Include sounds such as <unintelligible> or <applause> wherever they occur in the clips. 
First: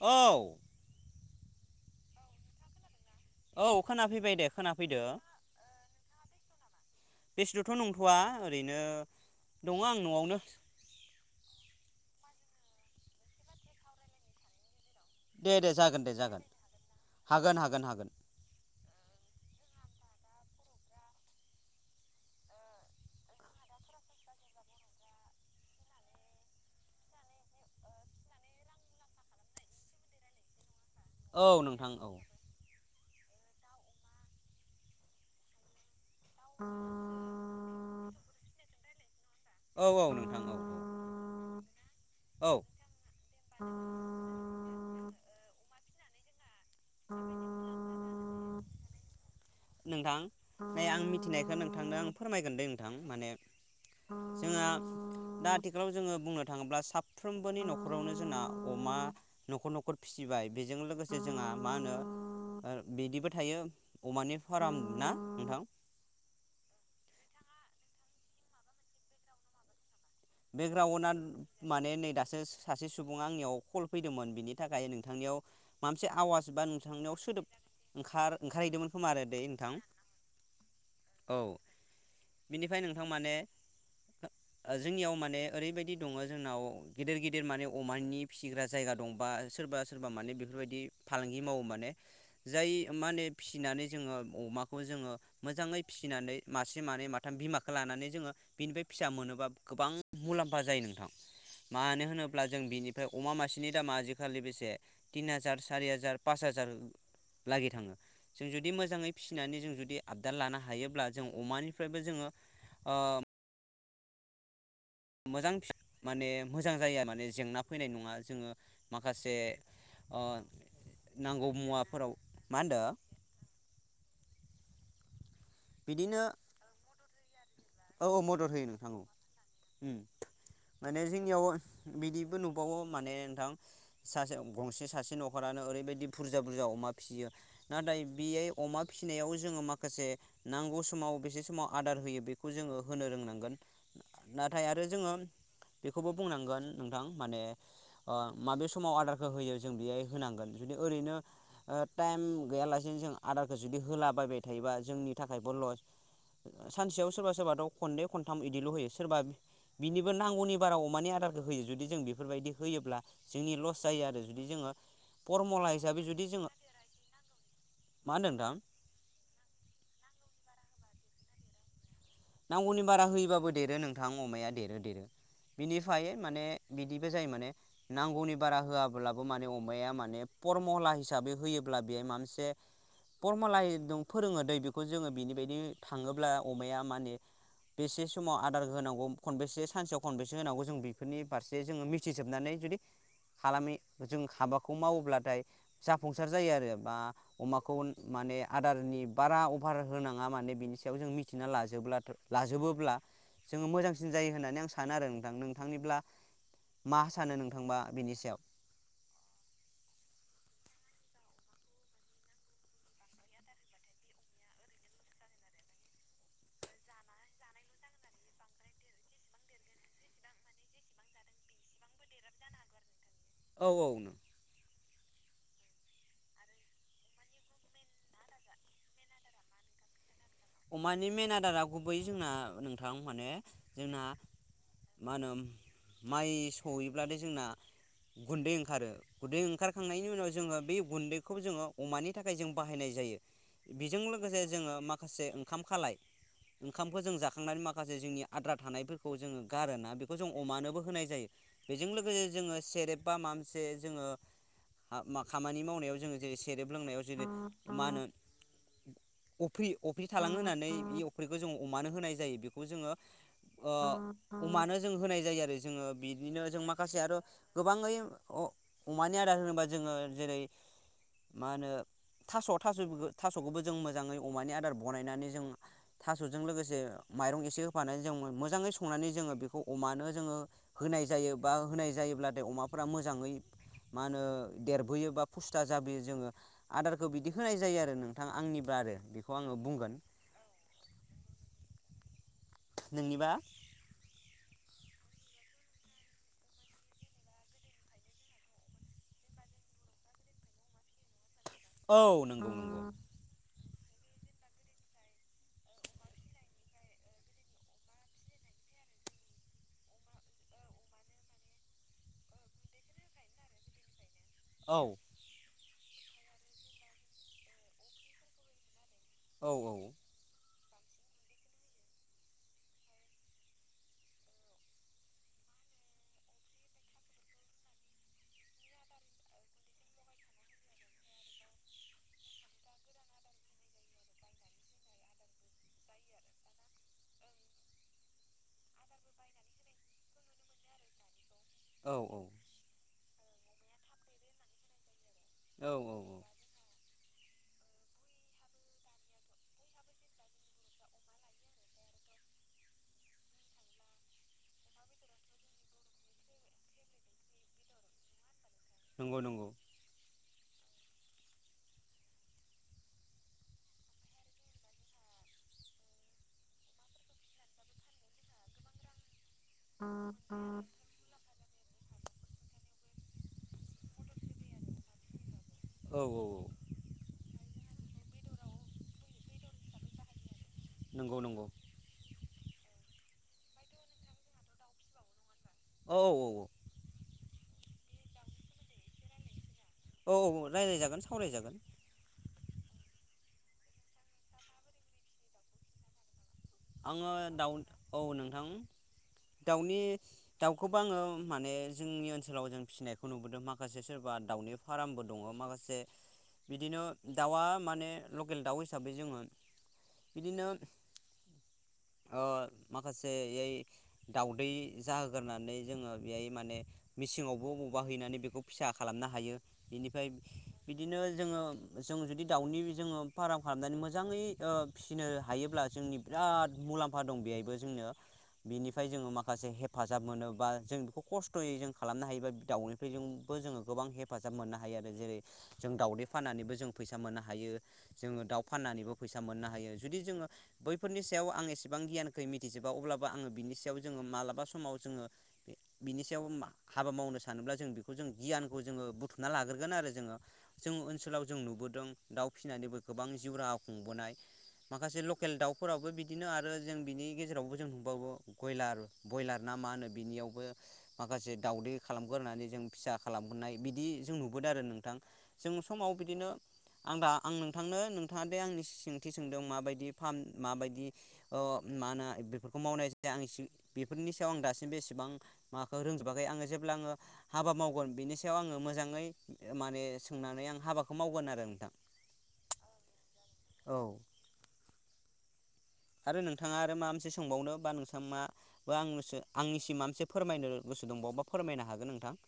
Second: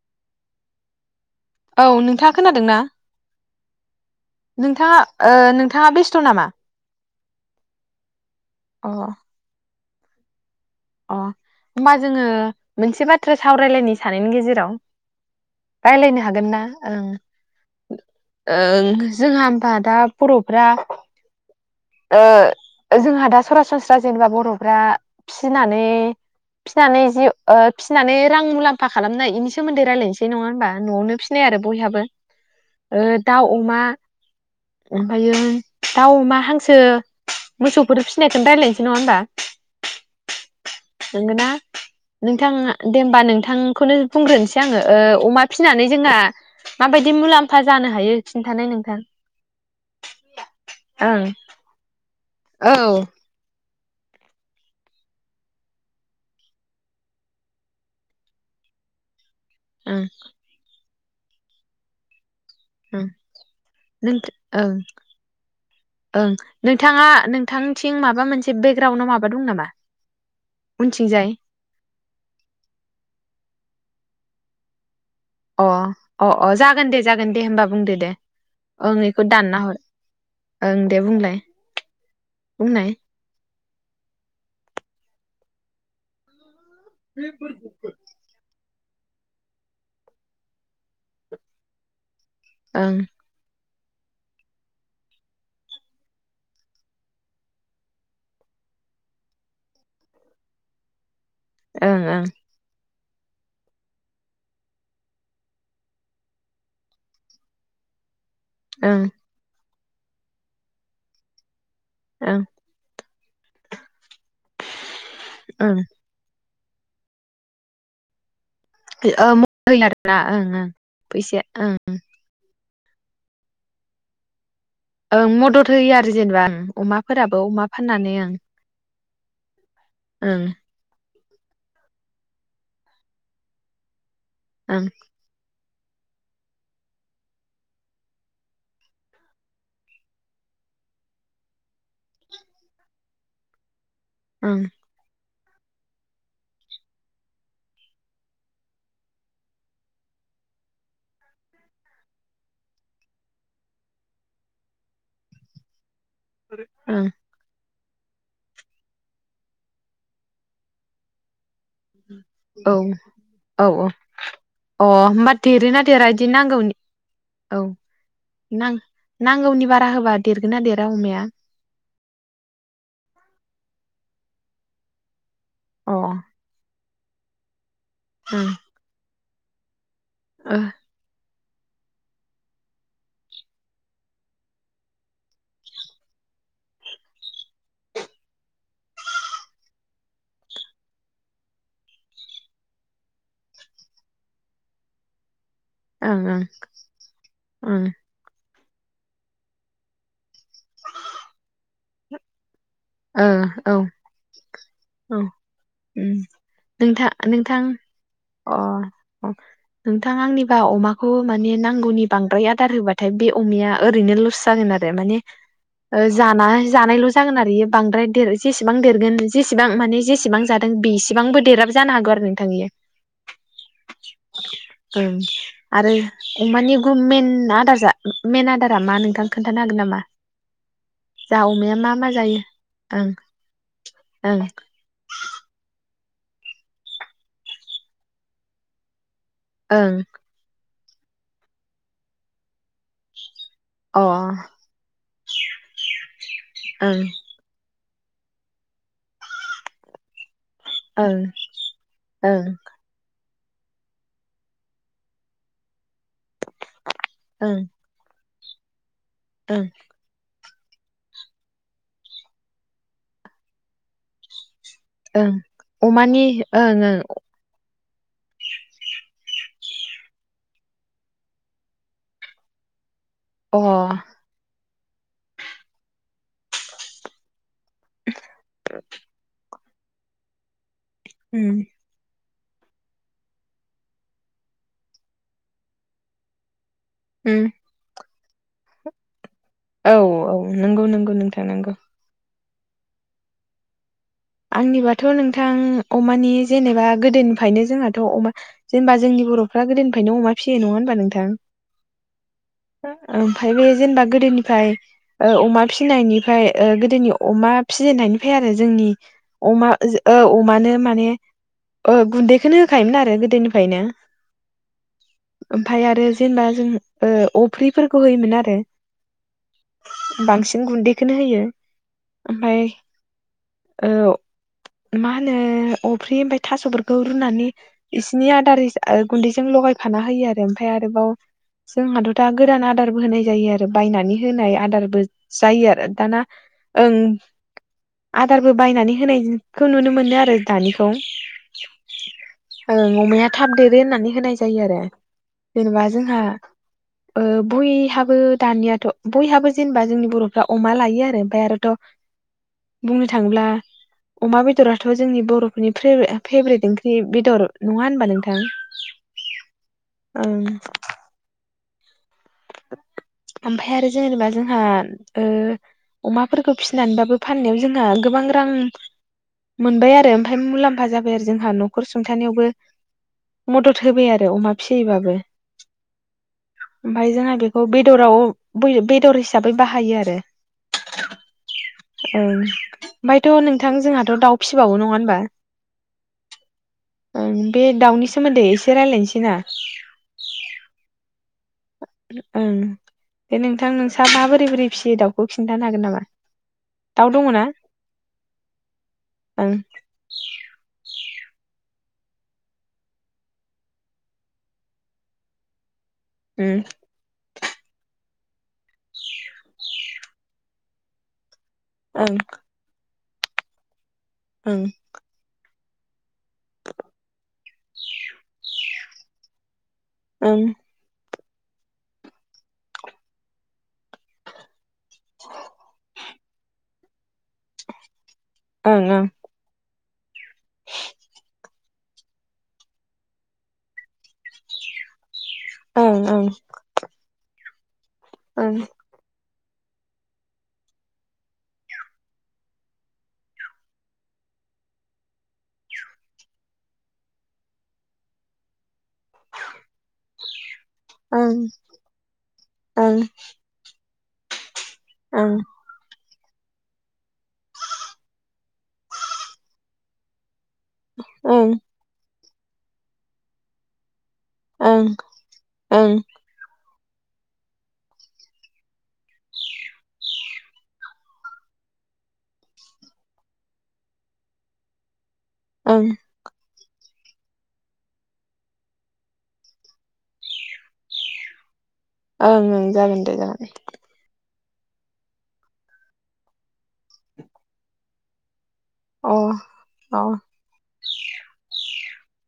औ औ नोंथाङा खोनादों ना औ खोनाफैबाय दे खोनाफैदो नोंथाङा नोंथाङा बेस्थ' नामा बेस्थ'थ' नंथ'वा ओरैनो अ दङ आं न'आवनो अ होमबा जोङो मोनसे बाथ्रा सावरायलायनो सानैनि गेजेराव दे दे जागोन दे रायलायनो जागोन हागोन ना ओं हागोन हागोन हागोन ओं जोंहा दा बर'फ्रा ओ जोंहा दा सरासनस्रा जेनेबा बर'फ्रा फिनानै फिनानै जि ओ फिनानै रां मुलाम्फा खालामनाय बेनि सोमोन्दै रायज्लायनोसै नङा होमबा न'आवनो फिसिनाय आरो औ नोंथां बयहाबो औ ओ दाउ अमा ओमफायो दाउ अमा हांसो मोसौफोर फिसिनायखौनो रायज्लायनोसै नङा होमबा औ औ नोंथां औ नंगोना औ नोंथाङा दे होमबा नोंथांखौनो बुंग्रोनोसै आङो ओ अमा फिनानै जोंहा माबायदि मुलाम्फा जानो हायो खिन्थानाय नोंथां नोंथां नै आं ओं मिथिनायखौ नोंथांनो आं फोरमायगोनदैे औ नोंथां माने जोंहा दा आथिखालाव जोङो बुंनो थाङोब्ला साफ्रोमबोनि न'खरावनो जोंना अमा न'खर न'खर ओं फिसिबाय बेजों लोगोसे जे जोंहा मा होनो ओं बिदिबो थायो नों अमानि फार्म ओं ना नोंथां ओं नोंथाङा नोंथांथिं माबा मोनसे बेकग्राउडआव माबा दं नामा बेकग्राउआ उनथिंजाय माने नै दासो सासे सुबुंआ आंनियाव कल फैदोंमोन बिनि थाखाय नों नोंथांनियाव अ माबा मोनसे अ आवास अ बा जागोन दे नोंथांनियाव जागोन दे सोदोब होमबा बुंदो ओं दे ओंखार ओंखारहैदोंमोन ओं खोमा बेखौ आरो द दानना नोंथां हर ओं दे बुंलाय औ बिनिफ्राय बुंनाय नोंथां माने जोंनियाव माने ओरैबायदि दङ जोंनाव गिदिर गिदिर माने अमानि फिसिग्रा जायगा दंबा सोरबा सोरबा माने बेफोरबायदि फालांगि मावो माने जाय ओं माने फिसिनानै जोङो अमाखौ जोङो मोजाङै फिसिनानै मासे मानै माथाम बिमाखौ लानानै जोङो बिनिफ्राय फिसा मोनोबा गोबां मुलाम्फा जायो नोंथां ओं मानो ओं होनोब्ला जों बिनि अ अमा मासेनि दामा आजिखालि बेसे तिन हाजार सारि हाजार पास हाजार लागि थाङो जों जुदि ओं मोजाङै फिसिनानै जों जुदि बे आबदाल लानो हायोब्ला जों अमानि निफ्रायबो जोङो ओं ओ मोजां फिसा ओं माने मोजां जायो माने जेंना फैनाय नङा जोङो माखासे ओं ओं ओ ओं फैसाया ओंं माहोनदो ओं म मद होयो आरो जेनेबां अमा फोराबो अमा औ फाननानै औ ओं मदद होयो नोंथां औ उम ओं माने जोंनियाव बिदिबो नुबावो माने नोंथां सासे गंसे ओं सासे न'खरानो ओरै बायदि बुरजा बुरजा अमा फिसियो नाथाय बेयै अमा फिसिनायाव जोङो माखासे नांगौ समाव बेसे समाव आदार होयो बे खौ जोङो होनो रोंनांगोन ओं नाथाय आरो जोङो बेखौबो बुंनांगोन नोंथां माने ओ माबे समाव आदारखौ होयो जों बेहाय होनांगोन जुदि ओरैनो ओ टाइम गैयालासेनो जों आदारखौ जुदि होलाबायबाय थायोबा जोंनि थाखायबो लस ओं सानसेयाव सोरबा सो थ खननै खनथाम इदिल' होयो सोरबा बिनिबो नांगौनि बाराव अमानि आदारखौ होयो जुदि जों बेफोरबायदि औ होयोब्ला जोंनि औ लस औ जायो आरो जुदि जोङो अ होमबा फरमुला देरोना हिसाबै देरा जुदि इदि जोङो नांगौनि मा होनदों नोंथां औ नांगौनि बारा होबा देरग ना देरा अमाया नांगौनि बारा होयोबाबो देरो नोंथां अमाया देरो देरो अ बिनिफाय ओं माने बिदिबो जायो माने नांगौनि बारा ओ होआब्लाबो माने अमाया मान ने फरमला हिसाबै होयोब्ला बेहाय माबा मोनसे करमलाइ द फोरोङो दै बेखौ जोङो बिनि बायदि थाङोब्ला अमाया माने बेसे समाव आदार होनांगौ खनबेसे सानसेयाव खनबेसे होनांगौ जों बेफोरनि फारसे जोङो मिथिजोबनानै जुदि खालामै जों हाबाखौ मावोब्लाथाय ओं जाफुंसार ओं जायो आरो बा अमाखौ ओं माने आदारनि बारा अफार होनाङा माने बिनि सायाव जों मिथिना लाजोबब्लाथ' लाजोबो ब्ला जों ओ औ मोजांसिन जायो होननानै आं सानो आरो औ नोंथां नोंथांनिब्ला उम मा नोंथां सानो नोंथां नोंथांबा बेनि सायाव बा अमाखौ माने नांगौनि बांद्राय आदार होबाथाय बे अमाया ओरैनो लस जागोन आरो माने ओ जाना- जानायल' जागोन आरो बांद्राय देर जेसेबां देरगोन जेसेबां माने जेसेबां जादों बेसिबांबो देराबो जानो हागौ आरो नोंथां इयो औ औ ओं आरो अमानि गु मेन आदार जा मेन आदारा मा नोंथां खोन्थानो हागोन नामा? अमानि मेन जा आदारा अमाया मा गुबै मा जोंना जायो? नों थां ओं माने जोंना ओं मा होनो माइ सहैब्लाथाय जोंना गुन्दै ओंखारो उदै ओंखारखांनायनि उनाव जोङो बे गुन्दैखौ जोङो अमानि थाखाय जों बाहायनाय जायो बेजों लोगोसे ओं जोङो माख ओंखाम खालाय ओंखामखौ जों जाखांनानै माखासे जोंनि आद्रा थानायफोरखौ जोङो गारोना बेखौ जों अमानोबो अ होनाय ओं जायो बेजों लोगोसे ओं जोङो सेरेब बा मा से जोङो आ मा खामानि मावनायाव जोङो जेरै सेरेब लोंनायाव जेरै ओं मा होनो <unintelligible> ओं <unintelligible> होनानै बे अफ्रिखौ जोङो अमानो होनाय जायो बेखौ जोङो ओ अमानो जों होनाय ओं जायो आरो जोङो अमानि बिदिनो जों ओं माखासे आरो गोबाङै अ अमानि आदार होनोबा जोङो जेरै मा होनो थास' थास' थास'खौबो ओं जों अ मोजाङै अमानि आदार बनायनानै जों थास'जों लोगोसे माइरं एसे <unintelligible> जों मोजाङै संनानै जोङो बेखौ अमानो जोङो होनाय जायो बा उम होनाय जायोब्ला नाथाय अमाफोरा मोजाङै मा होनो देरबोयो बा फुस्था जाबोयो जोङो आदारखौ बिदि उम होनाय जायो आरो नो थां आंनि बा आरो बेखौ आङो बुंगोन औ औ नंगौ नंगौ नोंथां नंगौ नोंनिबा आंनिबाथ' नोंथां अमानि जेनेबा गोदोनिफ्रायनो जोंहाथ' अमा जेनेबा जोंनि बर'फ्रा गोदोनिफ्रायनो अमा फिसियो नङा होनबा नोंथां औ नोंगौ नोंगौ ओमफ्राय बे जेनेबा गोदोनिफाय ओ अमा फिसिनायनिफाय ओ गोदोनि अमा फिजेननायनिफाय आरो जोंनि अमा जो ओ अमानो माने ओ गुन्दैखौनो होखायोमोन आरो गोदोनिफायनो औ ओमफाय आरो जेनेबा जों ओ अफ्रिफोरखौ होयोमोन आरो औ बांसिन गुन्दैखौनो होयो ओमफ्राय औ मा होनो अफ्रि ओमफ्राय थास'फोरखौ रुनानै इसिनि आदार गुन्दैजों लगायफाना होयो आरो ओमफ्राय आरोबाव जोंहाथ' दा गोदान आदारबो होनाय जायो आरो बायनानै होनाय आदारबो जायो आरो दाना ओं आदारबो बायनानै होनायखौ नुनो मोनो आरो दानिखौ औ ओं अमाया थाब देरो होननानै होनाय जायो आरो औ जेनेबा औ औ जोंहा ओ बयहाबो दानियाथ' बयहाबो जेनेबा जोंनि बर'फ्रा अमा लायो आरो ओमफ्राय आरोथ' बुंनो थाङोब्ला अमा बेदराथ' जोंनि बर'फोरनि फेभरेट ओंख्रि बेदर नङा होनबा नोंथां नंगौ नंगौ ओमफ्राय आरो जेनेबा जोंहा ओ अमाफोरखौ फिनानैबाबो फाननायाव जोंहा गोबां रां <inaudible> मोनबाय आरो ओमफ्राय मुलाम्फा जाबाय आरो जोंहा न'खर सुंथानायावबो मदद होबाय आरो अमा फियैबाबो औ औ ओमफाय जोंहा बे बेदराव बेदर हिसाबै बाहायो आरो नंगौ नंगौ औ ओमफायथ' नों नोंथां जोंहाथ दाउ फिबावो नङा होनबा औ औ ओं बे दाउनि सोमोन्दै एसे रायजल्लायनोसै ना औ औ रायज्लायजागोन सावरायजागोन ओं बे नोंथां नोंस्रा माबोरै बोरै फिसियो दाउखौ खिन्थानो हागोन नामा आङो दङ ना दाउ औ नोंथां ओं दाउनि दाउखौबो आङो माने जोंनि ओनसोलाव जों फिसिनायखौ नुबोदों माखासे सोरबा दाउनि फार्मबो दङ माखासे उम बिदिनो दाउआ माने लकेल दाउ हिसाबै जोङो बिदिनो अ म माखासेयै दाउदै जाहोग्रोनानै जोङो बेहाय माने मेसिनावबो बाहायनानै बेखौ फिसा खालामनो हायो बेनिफाय ओं ओं बिदिनो जोङो जों जुदि दाउनि जोङो फार्म खालामनानै मोजाङै ओ फिसिनो हायोब्ला जोंनि बिराद मुलाम्फा दं बेहायबो जोंनो बेनिफ्राय जोङो माखासे हे हेफाजाब मोनोबा जों बेखौ खस्थ'यै जों खालामनो हायोबा दाउैनिफ्रायजोंबो जोङो गोबां हेफाजाब मोननो हायो आरो जेरै जों दावदै ओं फाननानैबो जों फैसा मोननो हायो जोङो दाउ ओं ओं फनानैबो फैसा मोननो हायो जुदि जोङो बै फोरनि सायाव आं एसेबां गियानखौै मिथिजोबा अब्लाबो आङो बिनि सायाव जोङो मालाबा समाव जोङो बिनि सायाव हाबा मावनो सानोब्ला जों बेखौ जों गियानखौ जोङो बुथुमना लाग्रोगोन आरो जोङो जों ओनसोलाव जों ओं नुबोदों दाउ फिसिनानैबो ओं गोबां जिउ राहा खुंबोनाय माखासे लकेल दाउ बिदिनो आरो जों बिनि गेजेरावबो जों नुबावो बयलार बयलार ना मा होनो बिनियावबो माखासे ओं दाावदै खालाम गोरनानै जों फिसा खालामनाय बिदि जों नु नुबोदों आरो ओं ओं नोंथां जों समाव ओं बिदिनो आं दा आं नोंथांनो नोंथाङा दे आंनि सोंथि सोंदों माबायदि फारम माबायदि अ मा होनो बेफोरखौ मावनाय जायो आं बेफोरनि सायाव आं दासिमबो एसेबां माबाखौ ओं रोंजोबाखै आङो जेब्ला आङो हाबा मावगोन बिनि सायाव आङो मोजाङै माने सोंनानै आं हाबाखौ मावगोन आरो नोंथां ओं ओं जागोन दे जागोन औ आरो नोंथाङा आरो मा मोनसे सोंबावनो बा नोंथाङा मा बा अ आंनोसो आंनिसिम माबा अ मोनसे फोरमायनो गोसो दंबावोबा फोरमायनो हागोन नों थां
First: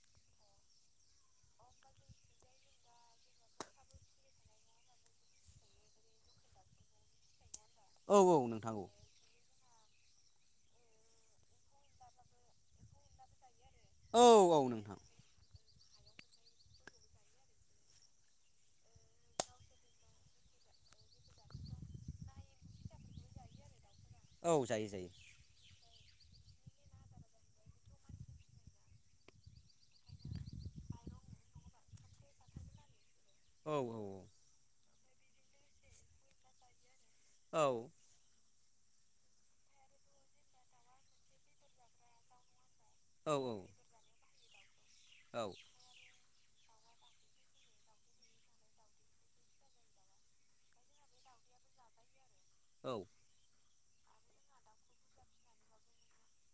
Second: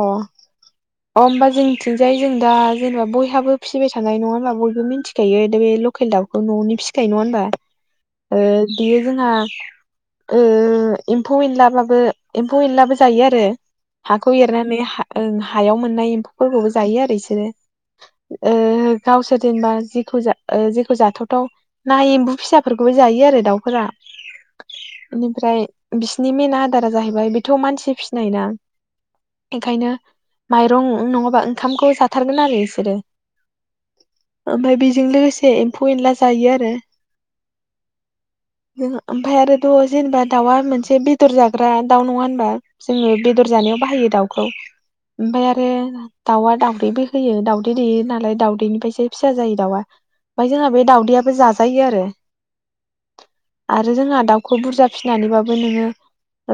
अ अ होमबा जोंनिथिंजाय जों दा जेनेबा बयहाबो फिसिबाय थानाय नङा होनबा बयबो मिथिखायो दा बे लकेल दाउखौ न'आवनि फिसिखायो नङा होनबा औ ओ औ नोंथां औ बियो जोंहा ओ एम्फौ एनला बाबो एम्फौ एनलाबो जायो आरो खौ औ एरनानै नोंथां हायाव मोननाय एम्फौफोरखौबो जायो आरो इसोरो ओ गावसोर जेनबा जेखौ ओ जेखौ जाथावथाव ना एम्फौ फिसाफोरखौबो जायो आरो दाउफोरा औ जायो जायो बेनिफ्राय बिसिनि मेन आदारा जाहैबाय बेथ' मानसि फिसिनाय ना ओंखायनो माइरं नङाबा ओंखामखौ जाथारगोन आरो इसोरो औ औ औ ओमफ्राय बेजों लोगोसे एम्फौ एनला जायो आरो औ जों ओमफ्राय आरोथ' जेनेबा दाउआ मोनसे बेदर जाग्रा दाउ नङा होनबा जोङो औ बेदर जानायाव बे दावखौ औ ओमफाय आरो दाउआ दाउदैबो होयो दाउदै दैेयो नालाय दाउदैनिफ्रायसो फिसा जायो दाउआ ओमफाय जोंहा बे दाउदैयाबो जाजायो आरो औ आरो जोंहा दाउखौ बुरजा फिसिनानैबाबो नोङो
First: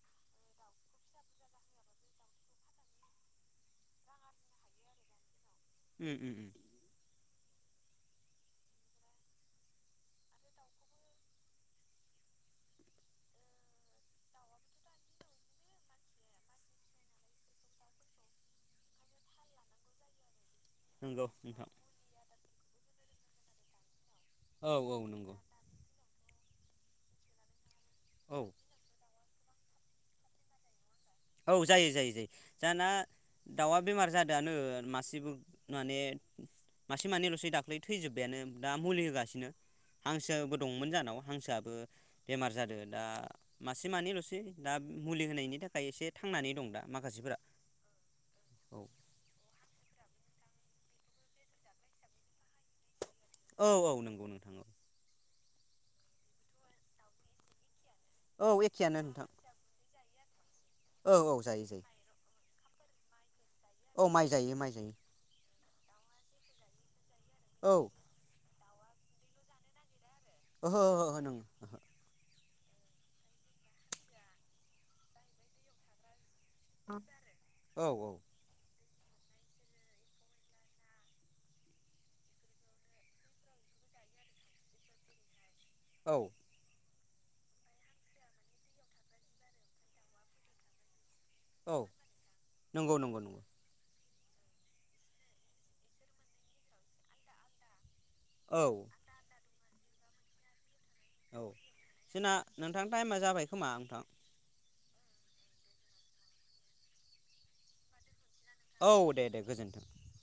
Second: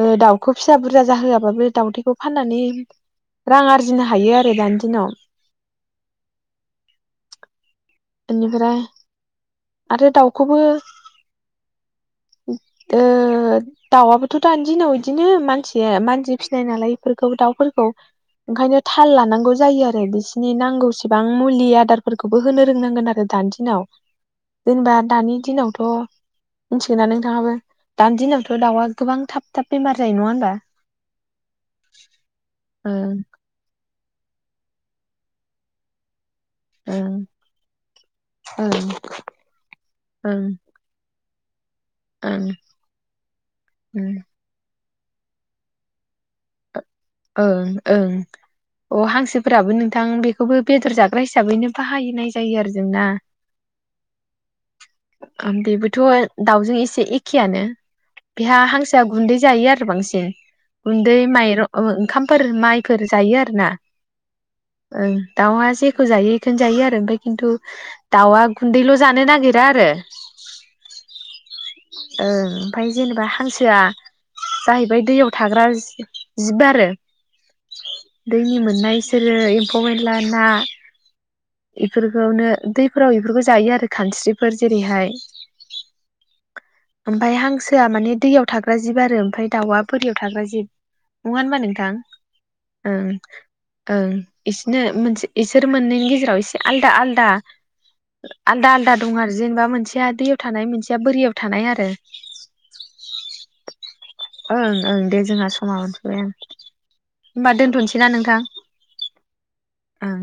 ओ दाउखौ फिसा बुरजा जाहोआबाबो दाउखौ फाननानै रां आरजिनो हायो आरो दानि दिनाव उम उम उम ओनिफ्राय आरो दाउखौबो ओ दाउआबोथ' दानि दिनाव बिदिनो मानसिया मानसि फिसिनाय नालाय बेफोरखौ दाउफोरखौ ओंखायनो थाल लानांगौ जायो आरो बिस नि नांगौसिबां नंगौ मुलि नोंथां आदारफोरखौ बो होनो फोरोंनांगोन आरो दानि दिनाव औ औ जेनेबा नंगौ दानि दिनावथ' मिथिगोना नोंथाङाबो दानि औ दिनावथ' दाउआ गोबां थाब थाब बेमार जायो नङा होनबा औ जायो जायो जायो जाना ओं दाउआ बेमार जादोंआनो मासेबो माने मासे ओं मानैल'सै दाख्लै थैजोब्बायानो दा ओं मुलि होगासिनो ओं हांसोबो दंमोन जानाव हांसोआबो ओं बेमार जादो दा मासे मानैल'सै दा मुलि होनायनि थाखाय एसे थांनानै दं दा माखासेफोरा ओं ओं औ अ हांसोफोराबो नों थां बेखौबो बेदर जाग्रा हिसाबैनो बाहायनाय जायो आरो जोंना औ औ नोंगौ नोंथां औ बेबोथ' दाउजों एसे एखेयानो औ बेहा एखेयानो हांसोया नोंथां गुन्दै जायो आरो बांसिन गुन्दै औ औ जायो माइरं जायो ओंखामफोर माइफोर जायो आरो ना औ माइ जायो माइ जायो ओं दाउहा जेखौ जायो इखौनो जायो आरो ओमफाय खिन्थु औ दाउ आ गुन्दैल' जानो नागिरा आरो ओहो ओहो नोंथां ओहो ओं ओमफाय जेनेबा हांसोआ जाहैबाय दैयाव थाग्रा जिब आरो औ दैनि मोननाय बिसोरो एम्फौ एनला ना इफोरखौनो दैफोराव इफोरखौ जायो आरो खानस्रिफोर जेरैहाय औ ओमफाय हांसोआ माने दैयाव थाग्रा जिब आरो ओमफ्राय दाउआ बोरियाव थाग्रा जिब नङा होनबा औ नोंथां नंगौ ओं नंगौ नंगौ ओं इसिनो मोनसे इसोर मोननैनि गेजेराव एसे आलदा आलदा औ आलदा आलदा दं आरो जेनेबा मोनसेया दैयाव थानाय मोनस जोंना नोंथां टाइमा जाबाय खोमा नोंथां। ओं ओं दे जोंहा समाबो होमबा दोनथ'सैना नोंथां। औ दे दे गोजोनथों। ओं